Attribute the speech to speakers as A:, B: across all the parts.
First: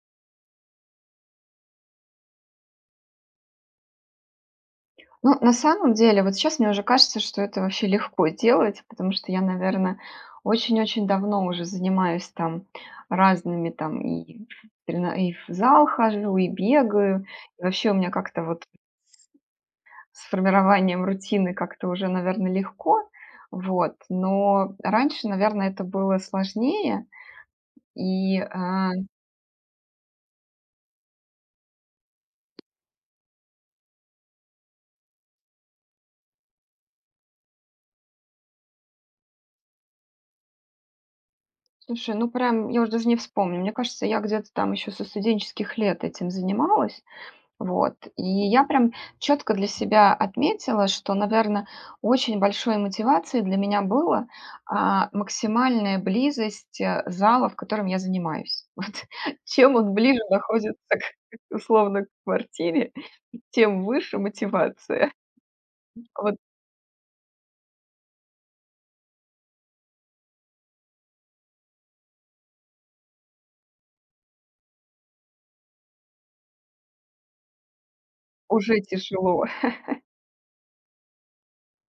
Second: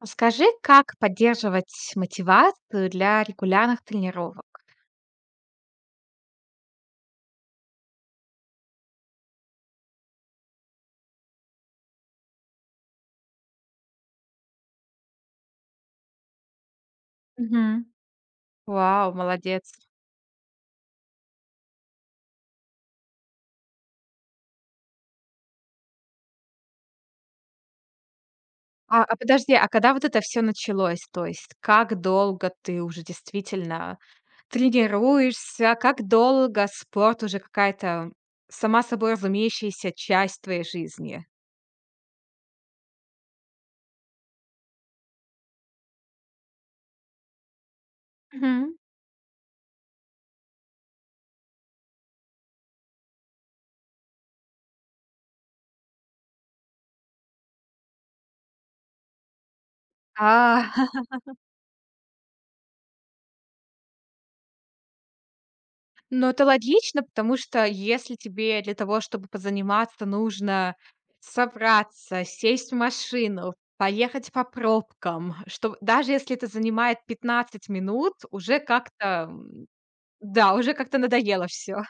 A: А скажи, как поддерживать мотивацию для регулярных тренировок?
B: Ну, на самом деле, вот сейчас мне уже кажется, что это вообще легко делать, потому что я, наверное, очень-очень давно уже занимаюсь там разными там и в зал хожу, и бегаю. И
A: Мгм.
B: вообще у меня как-то вот
A: Вау, молодец.
B: с формированием рутины как-то уже, наверное, легко. Вот. Но раньше, наверное, это было сложнее. И, а,
A: А, подожди, а когда вот это все началось? То есть как долго ты уже действительно тренируешься? Как долго спорт уже какая-то сама собой разумеющаяся часть твоей жизни?
B: слушай, ну прям, я уже даже не вспомню. Мне кажется, я где-то там еще со студенческих лет этим занималась. Вот. И я
A: Мгм.
B: прям четко для себя отметила, что, наверное, очень большой мотивацией для меня было максимальная близость зала, в котором я занимаюсь. Вот. Чем он ближе
A: А,
B: находится, к, условно, к квартире, тем выше мотивация.
A: Но
B: Вот
A: это логично, потому что если тебе для того, чтобы позаниматься, нужно собраться, сесть в машину, поехать по пробкам, что даже если это занимает 15 минут, уже
B: уже
A: как-то,
B: тяжело.
A: да, уже как-то надоело все.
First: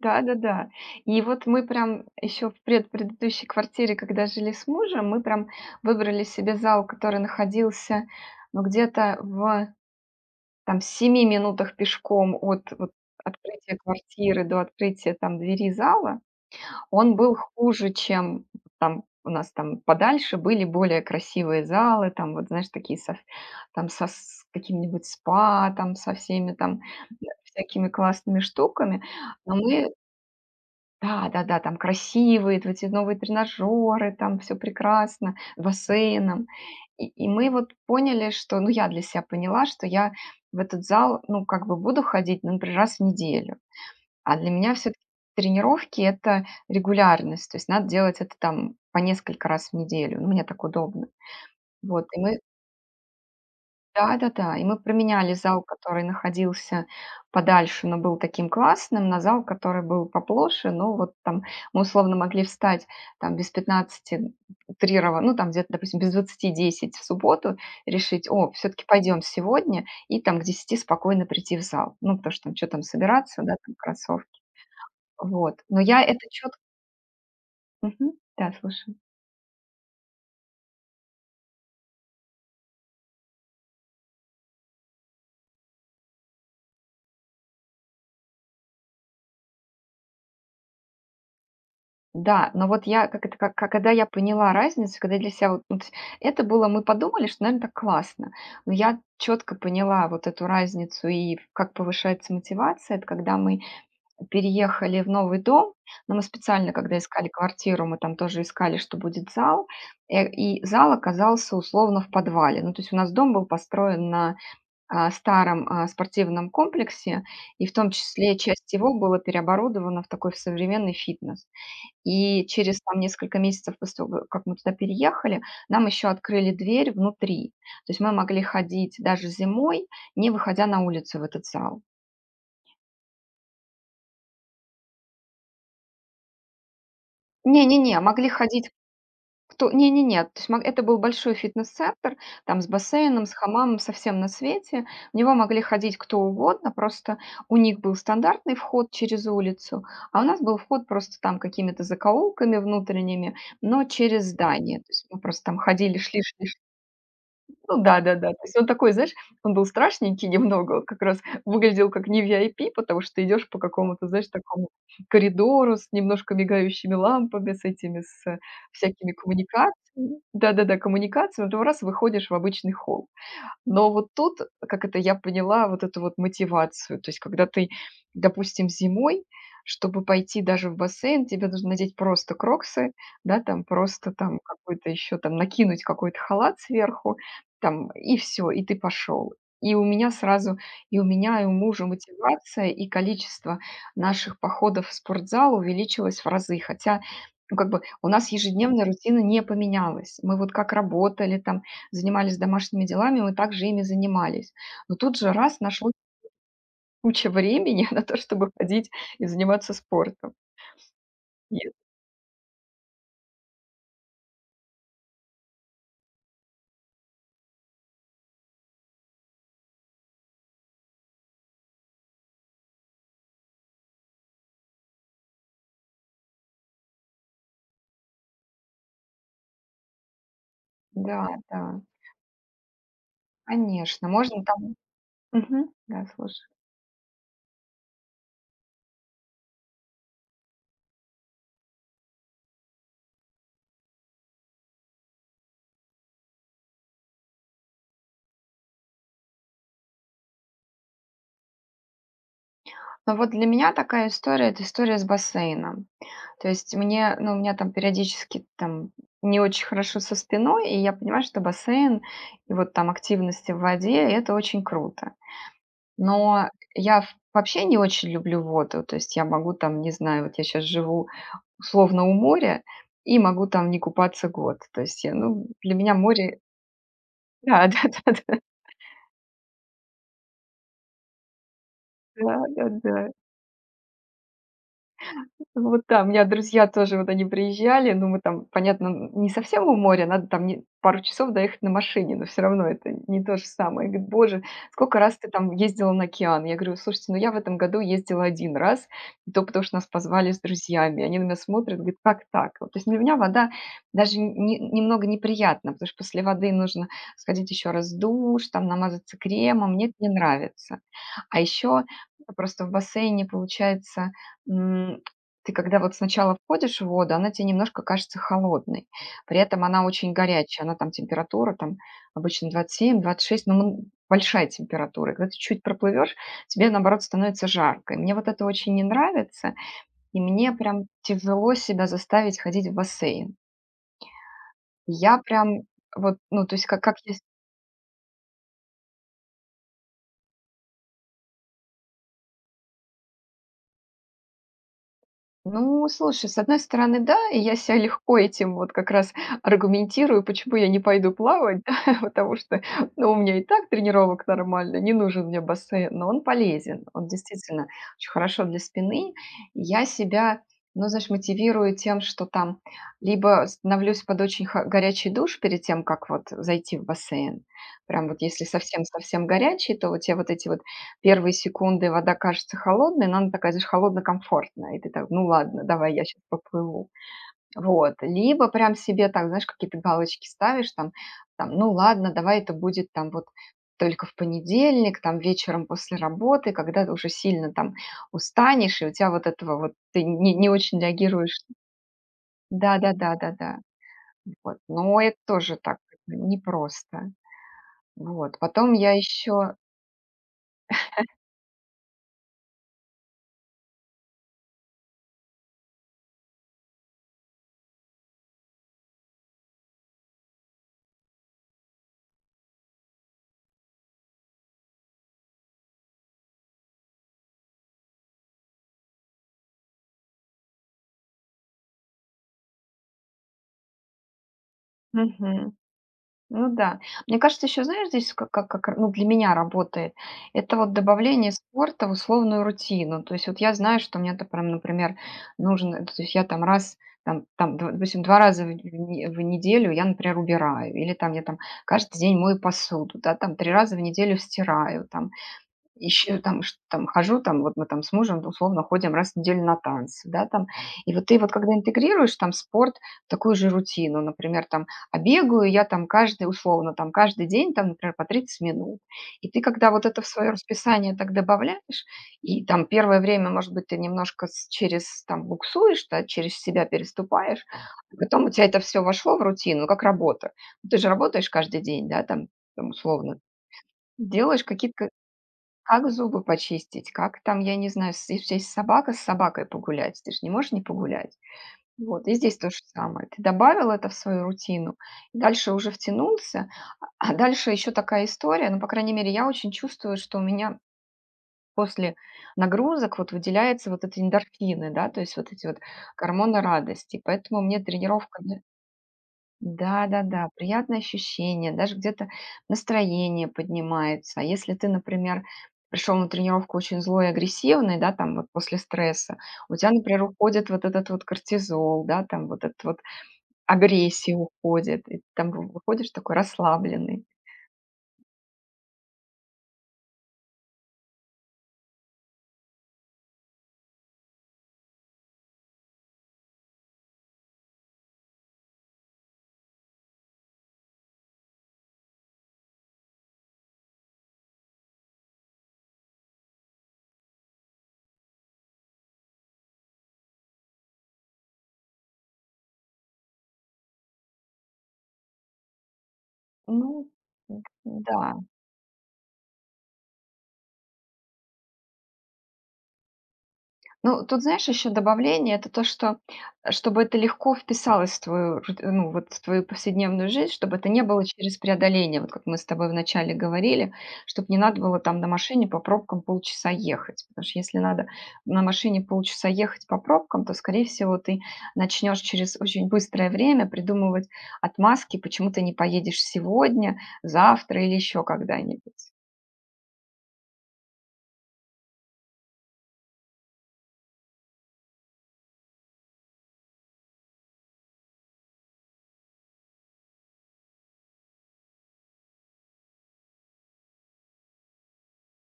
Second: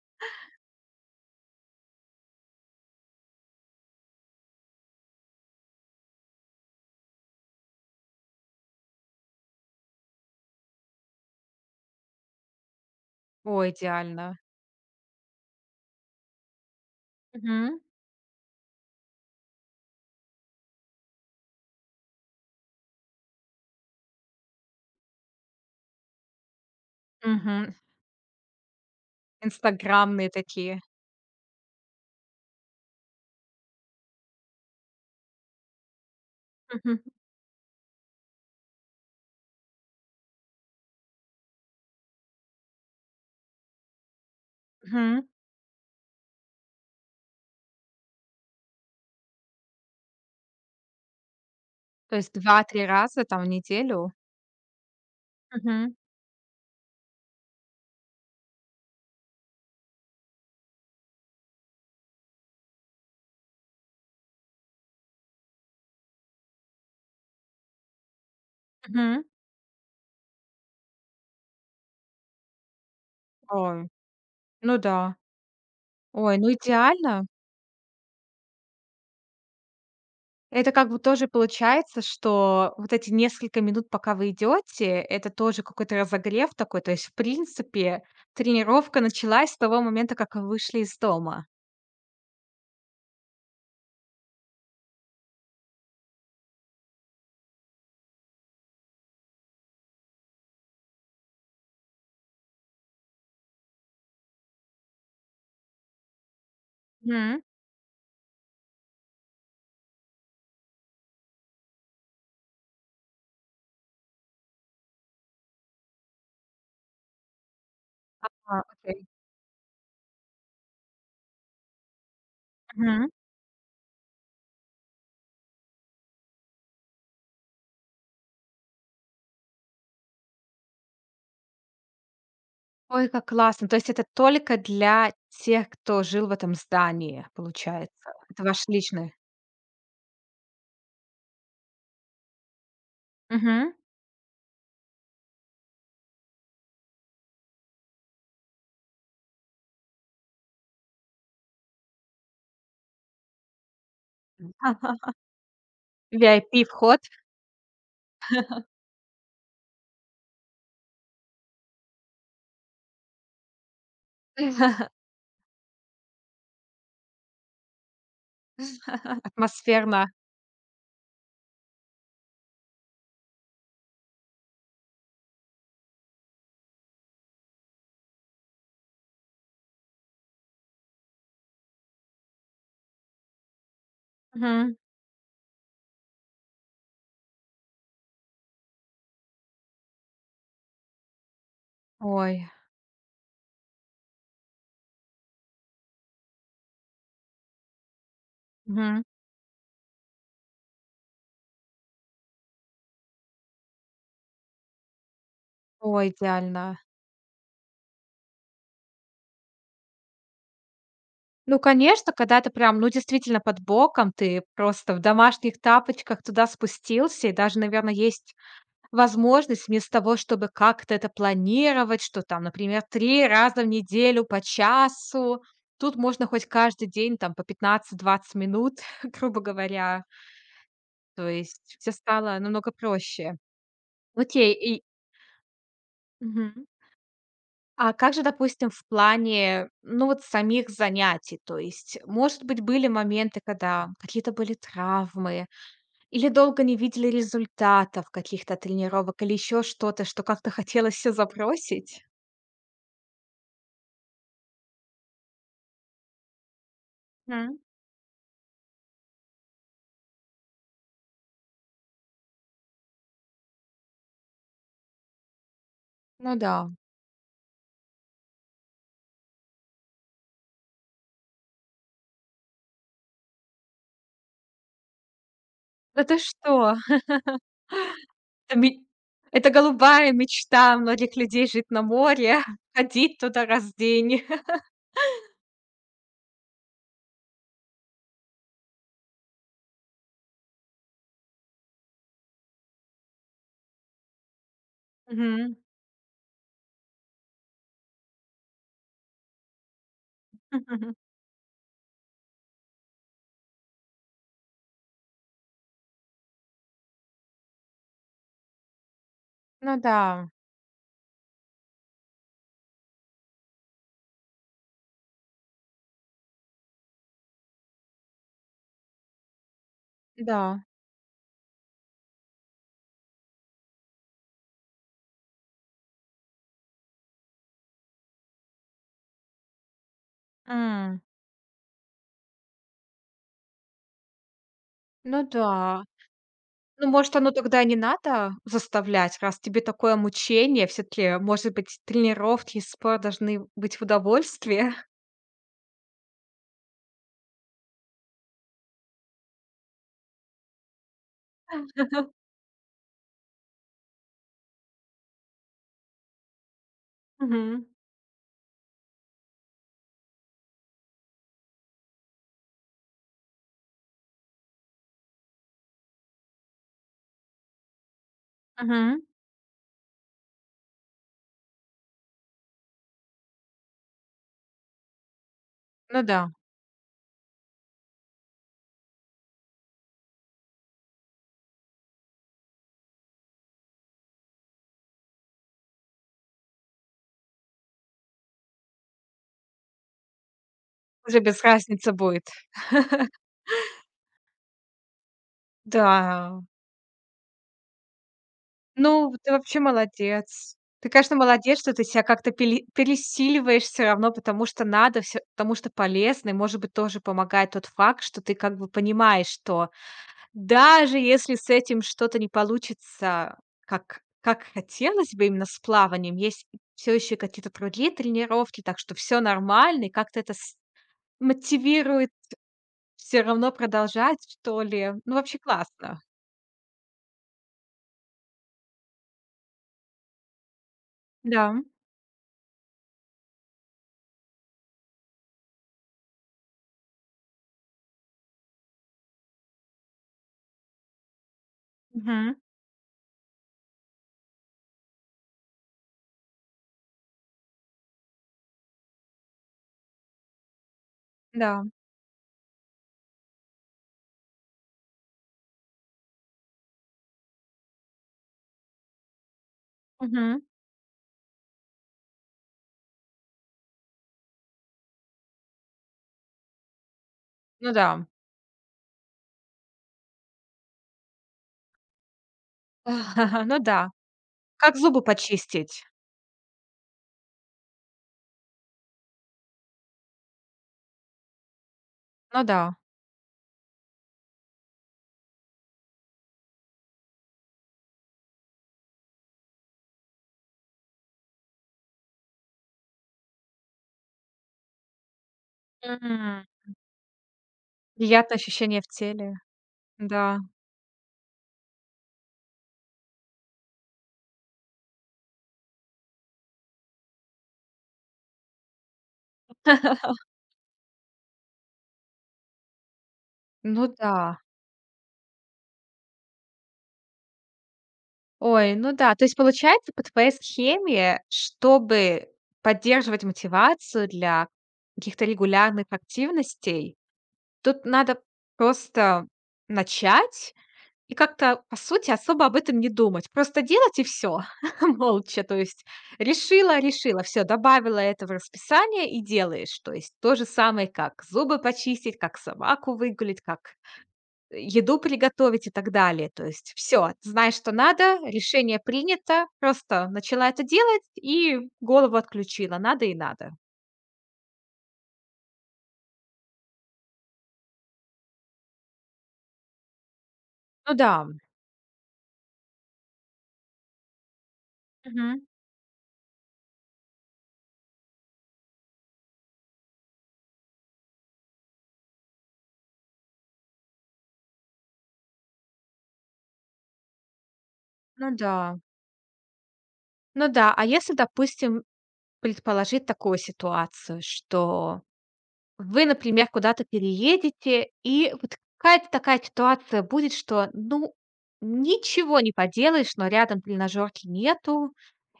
B: Да-да-да. И вот мы прям еще в предыдущей квартире, когда жили с мужем, мы прям выбрали себе зал, который находился ну, где-то в там 7 минутах пешком от вот
A: О,
B: открытия
A: идеально.
B: квартиры до открытия там двери зала. Он был
A: Мгм,
B: хуже, чем там у нас там подальше были более красивые залы, там вот, знаешь, такие со, там со с каким-нибудь спа, там со всеми там
A: мгм.
B: всякими классными штуками. Но мы
A: Инстаграмные такие.
B: да-да-да, там красивые эти новые тренажеры, там все прекрасно, с бассейном.
A: Мгм,
B: И мы вот поняли, что ну, я для себя поняла, что я в этот зал, ну, как бы буду ходить, ну, например, раз в неделю. А для меня все таки
A: мгм.
B: тренировки — это регулярность, то есть надо делать это там по несколько раз в неделю, ну, мне так удобно. Вот,
A: То
B: и
A: есть
B: мы
A: 2-3 раза там в неделю?
B: да-да-да, и мы променяли зал,
A: Мгм,
B: который находился подальше, но был таким классным, на зал, который был поплоше. Но вот там мы условно могли встать там без пятнадцати утрирова ну, там где-то, допустим, без двадцати 10 в субботу, решить: "О, все таки пойдем
A: мгм.
B: сегодня", и там к десяти спокойно прийти в зал. Ну, потому что там собираться, да, там
A: Ой,
B: кроссовки.
A: ну да.
B: Вот, но я это
A: Ой, ну
B: четко.
A: идеально.
B: Да, слушай.
A: Это как бы тоже получается, что вот эти несколько минут, пока вы идете, это тоже какой-то разогрев такой. То есть, в принципе, тренировка началась с того момента, как вы вышли из дома.
B: Да, но вот я, как это, как, когда я поняла разницу, когда для себя вот, ну, это было, мы подумали, что, наверное, так классно, но я четко поняла вот эту разницу и как повышается мотивация, это когда мы переехали в новый дом. Но мы специально, когда искали
A: Мгм.
B: квартиру, мы там тоже искали, что будет зал, и зал оказался условно в подвале, ну, то есть у нас дом был построен на старом спортивном комплексе, и в том числе
A: А,
B: часть его
A: окей.
B: была переоборудована в такой в современный фитнес. И через там
A: Мгм.
B: несколько месяцев после того, как мы туда переехали, нам еще открыли дверь внутри. То есть мы могли ходить даже зимой, не выходя на улицу в этот зал.
A: Ой, как классно. То есть это только для тех, кто жил в этом здании, получается.
B: Не-не-не, могли
A: Это ваш
B: ходить
A: личный.
B: кто не-не-не, то есть мо это был большой фитнес-центр, там с бассейном, с
A: Мгм.
B: хамамом, совсем на свете. В него могли ходить кто угодно, просто у них был стандартный вход через улицу, а у нас был вход просто там какими-то закоулками внутренними, но через здание. То есть мы просто там ходили, шли
A: VIP вход,
B: ну да-да-да. То есть он такой, знаешь, он был страшненький немного, он как раз выглядел как не VIP, потому что идешь по какому-то, знаешь, такому коридору с немножко мигающими лампами, с этими, с всякими
A: атмосферно.
B: коммуникациями. Да-да-да, коммуникациями, то раз выходишь в обычный холл. Но вот тут, как это я поняла, вот эту вот мотивацию. То есть, когда ты, допустим, зимой, чтобы пойти даже в бассейн, тебе нужно надеть просто кроксы, да, там просто там
A: Мгм.
B: какой-то еще там накинуть какой-то халат сверху, там и все, и ты пошел. И у меня сразу, и у меня, и у мужа
A: Ой.
B: мотивация, и количество наших походов в спортзал увеличилось в разы. Хотя, ну, как бы у нас ежедневная
A: Мгм.
B: рутина не поменялась. Мы вот как работали, там занимались домашними делами, мы также ими занимались. Но тут же раз нашлось
A: Ой, идеально.
B: куча времени на то, чтобы ходить и заниматься спортом.
A: Ну,
B: Е
A: конечно, когда ты прям, ну, действительно под боком, ты просто в домашних тапочках туда спустился, и даже, наверное, есть возможность вместо того, чтобы как-то это планировать, что там, например, 3 раза в неделю по часу, тут можно хоть каждый день там по 15-20 минут, грубо говоря.
B: да,
A: То
B: да,
A: есть все стало намного проще.
B: конечно, можно
A: Окей,
B: там
A: и
B: мгм. Да, слушай.
A: мгм. А как же, допустим, в плане, ну, вот самих занятий? То есть, может быть, были моменты, когда какие-то были травмы, или долго не видели результатов каких-то тренировок, или еще что-то, что как-то хотелось все забросить?
B: Но вот для меня такая история — это история с бассейном. То есть мне ну, у меня
A: Мгм.
B: там периодически там не очень хорошо со спиной, и я понимаю, что бассейн и вот там активности в воде — это очень круто.
A: Ну
B: Но
A: да.
B: я в вообще не очень люблю воду, то есть я могу там, не знаю, вот я сейчас живу условно у моря и могу там не купаться год. То есть я, ну, для меня
A: Да ты
B: море
A: что?
B: да, да-да-да.
A: Это ме это голубая мечта многих людей — жить на море,
B: Да-да-да.
A: ходить туда раз в день.
B: Вот да, у меня друзья тоже, вот они приезжали, ну, мы там, понятно, не совсем у моря, надо там пару часов доехать на машине, но все равно это не то же самое. Говорит, боже, сколько раз ты там
A: Мгм.
B: ездила на океан? Я говорю, слушайте, ну я в этом году ездила один раз, и то потому что нас позвали с друзьями. Они на меня смотрят, говорят, как так? Вот. То есть для меня вода даже немного неприятна, потому что после воды нужно сходить еще раз в душ, там намазаться кремом,
A: Ну
B: мне это не
A: да,
B: нравится. А еще просто в бассейне, получается, ты когда вот сначала входишь в воду, она тебе немножко кажется холодной. При этом она очень горячая.
A: да.
B: Она там температура там обычно 27-26, но мн большая температура. И когда ты чуть проплывешь, тебе наоборот становится жарко. И мне вот это очень не нравится, и мне прям
A: М.
B: тяжело себя заставить ходить в бассейн. Я
A: Ну да.
B: прям вот, ну, то есть как
A: Ну,
B: как я
A: может, оно тогда не надо заставлять, раз тебе такое мучение. Все таки, может быть, тренировки и спорт должны быть в удовольствие.
B: ну, слушай, с одной стороны, да, и я себя легко этим вот как раз аргументирую, почему я не пойду плавать, да, потому что, ну, у меня и так тренировок нормально, не нужен мне бассейн, но он полезен, он
A: Мгм.
B: действительно очень хорошо для спины. И я себя, ну, знаешь, мотивирую тем, что там либо становлюсь под очень горячий душ перед тем, как вот зайти в бассейн, прям вот если
A: Мгм.
B: совсем-совсем горячий, то у тебя вот эти вот первые секунды вода кажется холодной, но она такая, знаешь, холодно-комфортная. И ты так: "Ну ладно, давай
A: Ну
B: я сейчас
A: да,
B: поплыву". Вот. Либо прям себе так, знаешь, какие-то галочки ставишь там там: "Ну ладно, давай это будет там вот только в понедельник, там вечером после работы", когда ты уже сильно там устанешь, и у тебя вот этого вот ты не очень
A: уже
B: реагируешь.
A: без разницы будет.
B: Да-да-да, да-да. Вот. Но это тоже так, как бы
A: Да.
B: непросто. Вот. Потом я
A: Ну, ты
B: еще
A: вообще молодец. Ты, конечно, молодец, что ты себя как-то пели пересиливаешь все равно, потому что надо, всё потому что полезно. И, может быть, тоже помогает тот факт, что ты как бы понимаешь, что даже если с этим что-то не получится, как хотелось бы, именно с плаванием, есть все еще какие-то другие тренировки, так что все нормально, и как-то это с мотивирует все равно продолжать, что ли. Ну, вообще классно.
B: ну да. Мне кажется, еще знаешь, здесь как, ну, для меня работает, это вот добавление
A: Да.
B: спорта в условную рутину. То есть вот я знаю, что мне-то прям, например, нужно, то есть я там раз, там, там, допустим, два раза в, в неделю я, например, убираю, или там я там каждый день
A: Мгм.
B: мою посуду, да, там три раза в неделю стираю, там еще там ш там хожу, там вот мы там с мужем ну, условно ходим раз в неделю на танцы, да, там. И вот ты вот когда
A: Да.
B: интегрируешь там спорт в такую же рутину, например, там, а бегаю я там каждый, условно, там каждый день, там, например, по 30 минут. И ты когда вот это в свое
A: Мгм.
B: расписание так добавляешь, и там первое время, может быть, ты немножко с через там буксуешь, да, через себя переступаешь,
A: Ну
B: а
A: да.
B: потом у тебя это все вошло в рутину, как работа. Ну, ты же работаешь каждый день, да, там там условно,
A: Ну да.
B: делаешь
A: Как
B: какие-то
A: зубы почистить.
B: как зубы почистить? Как там, я не знаю, с если есть собака, с собакой погулять. Ты же не можешь не погулять. Вот, и здесь
A: Ну
B: то же
A: да.
B: самое. Ты добавил это в свою рутину, и дальше уже втянулся. А дальше еще такая история, ну, по крайней мере, я очень чувствую, что у меня после нагрузок вот выделяются вот эти эндорфины, да, то есть вот эти вот гормоны
A: М.
B: радости. Поэтому мне тренировка
A: Приятное ощущение в теле.
B: да-да-да,
A: Да.
B: приятное ощущение, даже где-то настроение поднимается. А если ты, например, пришел на тренировку очень злой и агрессивный, да, там вот после стресса, у тебя, например, уходит вот этот вот кортизол, да, там вот этот вот
A: Ну
B: агрессия
A: да.
B: уходит, и ты там выходишь такой расслабленный.
A: Ой, ну да. То есть получается, по твоей схеме, чтобы поддерживать мотивацию для каких-то регулярных активностей, тут надо просто начать и как-то, по сути, особо об этом не думать. Просто делать и все молча. То есть решила, все, добавила это в расписание и делаешь. То есть то же самое, как зубы почистить, как собаку выгулить, как еду приготовить и так далее. То есть
B: Ну,
A: все, знаешь, что
B: да.
A: надо, решение принято, просто начала это делать и голову отключила, надо и надо.
B: Ну, тут, знаешь, еще добавление — это то, что, чтобы это легко вписалось в твою, рут ну, вот в твою повседневную жизнь, чтобы это не
A: Ну
B: было
A: да.
B: через преодоление, вот как мы с тобой вначале говорили, чтобы не надо было там на
A: Мгм.
B: машине по пробкам полчаса ехать. Потому что если надо на машине полчаса ехать по пробкам, то, скорее всего, ты начнешь через очень быстрое время придумывать отмазки, почему ты не поедешь сегодня, завтра или еще
A: Ну
B: когда-нибудь.
A: да. Ну да, а если, допустим, предположить такую ситуацию, что вы, например, куда-то переедете, и вот какая-то такая ситуация будет, что, ну, ничего не поделаешь, но рядом тренажерки нету,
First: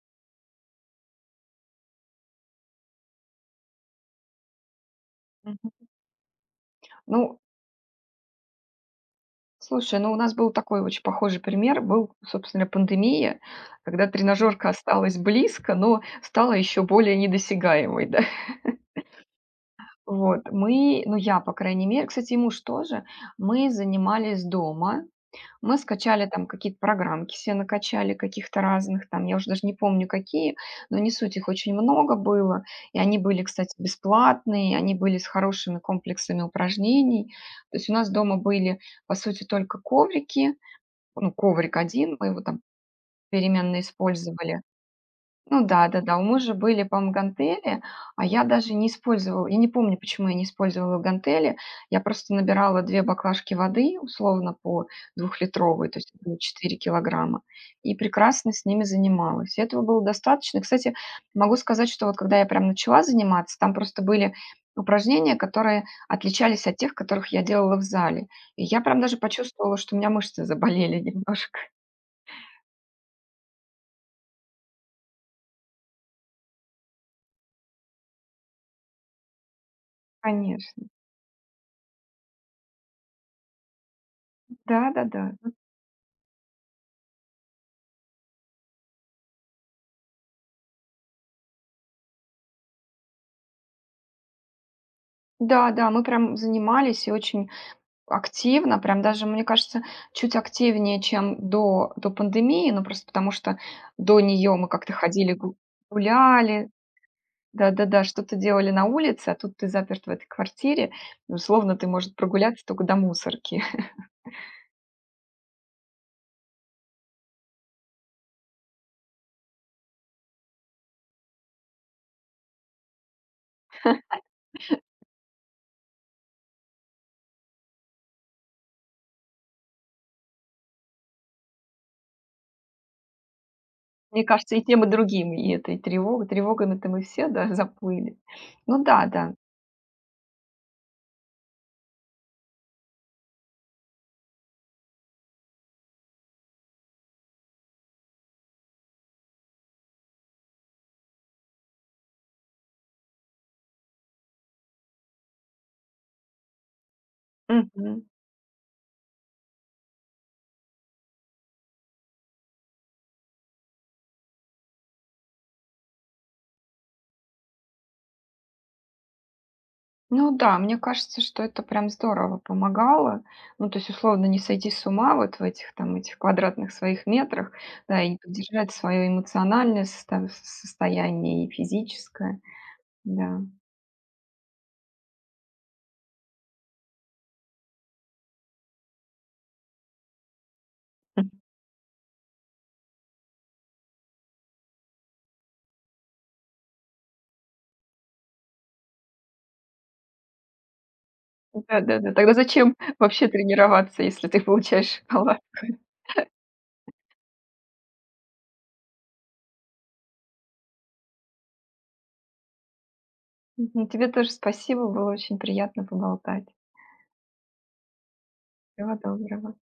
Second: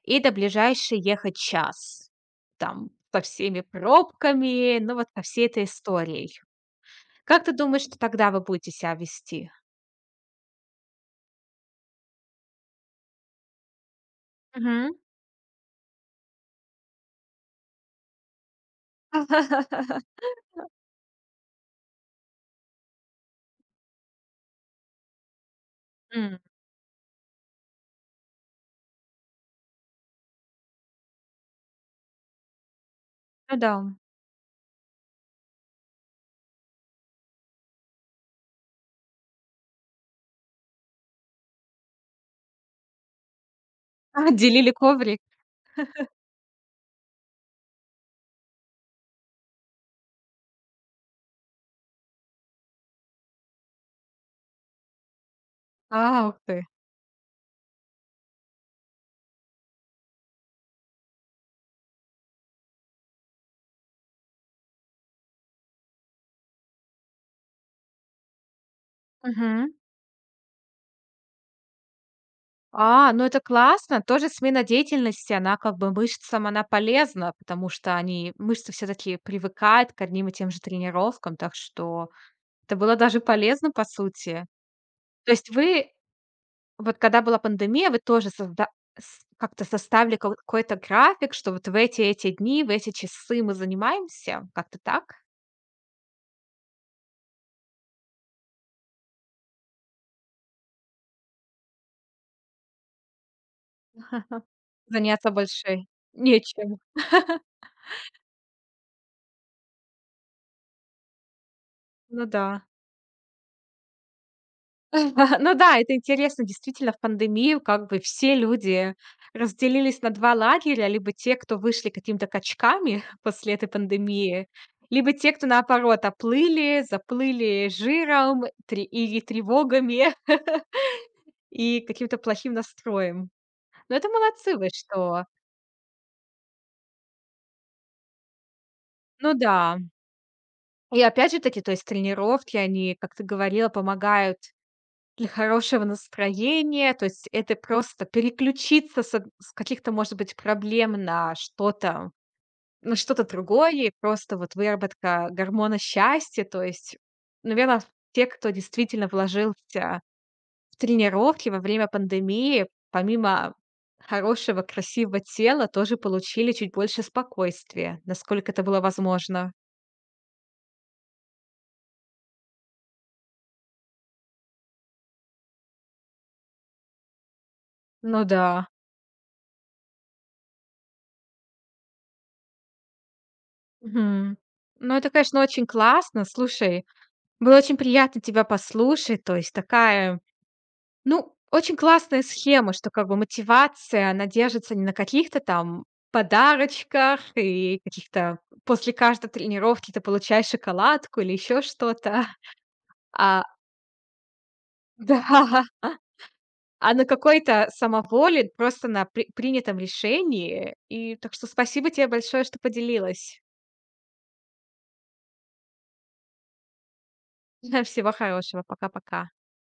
A: и до ближайшей ехать час. Там со всеми пробками, ну вот со всей этой
B: Мгм.
A: историей.
B: Ну,
A: Как ты думаешь, что тогда вы будете себя вести?
B: слушай, ну у нас был такой очень похожий пример. Был, собственно, пандемия, когда тренажерка
A: Мгм.
B: осталась близко, но стала еще более недосягаемой, да. Вот, мы, ну я, по крайней мере, кстати, и муж тоже, мы занимались дома. Мы скачали
A: М,
B: там какие-то программки все накачали, каких-то разных там, я уже даже не помню какие, но не суть, их очень много было. И они были,
A: ну
B: кстати,
A: да.
B: бесплатные, они были с хорошими комплексами упражнений. То есть у нас дома были, по сути, только коврики, ну, коврик один мы его там переменно
A: А,
B: использовали.
A: делили коврик.
B: Ну да, да-да, у мужа были, по-моему, гантели, а я даже не использовала, я не помню, почему я не использовала гантели, я просто набирала 2 баклажки воды, условно, по двухлитровой, то
A: А,
B: есть это было
A: ух ты.
B: 4 килограмма, и прекрасно с ними занималась. И этого было достаточно. Кстати, могу сказать, что вот когда я прям начала заниматься, там просто были упражнения, которые отличались от тех, которых я делала в зале. И я прям даже
A: Мгм.
B: почувствовала, что у меня мышцы заболели немножко.
A: А, ну это классно. Тоже смена деятельности, она как бы мышцам, она полезна, потому что они, мышцы все-таки привыкают к одним и тем же
B: Конечно.
A: тренировкам, так что это было даже полезно, по сути.
B: Да-да-да.
A: То есть вы, вот когда была пандемия, вы тоже как-то составили какой-то график, что вот в эти дни, в эти часы мы занимаемся, как-то так?
B: Да-да, мы прям занимались и очень активно, прям даже, мне кажется, чуть активнее, чем до пандемии, ну, просто потому что до нее мы как-то
A: Заняться
B: ходили, гу
A: больше
B: гуляли,
A: нечем.
B: да-да-да, что-то делали на улице, а тут ты заперт в этой квартире, и условно ты, может,
A: Ну да.
B: прогуляться только до мусорки.
A: Ну да, это интересно. Действительно, в пандемию как бы все люди разделились на 2 лагеря: либо те, кто вышли какими-то качками после этой пандемии, либо те, кто, наоборот, оплыли, заплыли жиром тре или тревогами, и каким-то плохим настроем. Но это
B: Мне кажется,
A: молодцы
B: и
A: вы,
B: тем, и
A: что.
B: другим, и этой и тревога тревогами-то мы все, да, заплыли. Ну да, да.
A: Ну да. И опять же таки, то есть тренировки, они, как ты говорила, помогают для хорошего настроения, то есть это просто переключиться с каких-то, может быть, проблем на что-то другое, и просто вот выработка гормона счастья. То есть, наверное,
B: Мгм.
A: те, кто действительно вложился в тренировки во время пандемии, помимо хорошего, красивого тела, тоже получили чуть больше спокойствия, насколько это было возможно.
B: Ну да, мне кажется, что это прям здорово помогало. Ну, то есть, условно, не сойти с ума вот в этих там этих квадратных своих метрах, да, и
A: Ну да.
B: поддержать свое эмоциональное состояние и физическое. Да.
A: Мгм. Ну, это, конечно, очень классно. Слушай, было очень приятно тебя послушать. То есть такая, ну, очень классная схема, что как бы мотивация, она держится не на каких-то там подарочках и каких-то после каждой тренировки ты получаешь шоколадку или еще
B: Да, да, да.
A: что-то,
B: Тогда зачем вообще
A: а
B: тренироваться, если ты получаешь шоколад?
A: да, а на какой-то самоволе, просто на принятом решении. И так что спасибо тебе большое, что поделилась.
B: Мгм. Тебе тоже спасибо, было очень приятно поболтать.
A: Всего хорошего.
B: Всего
A: Пока-пока.
B: доброго.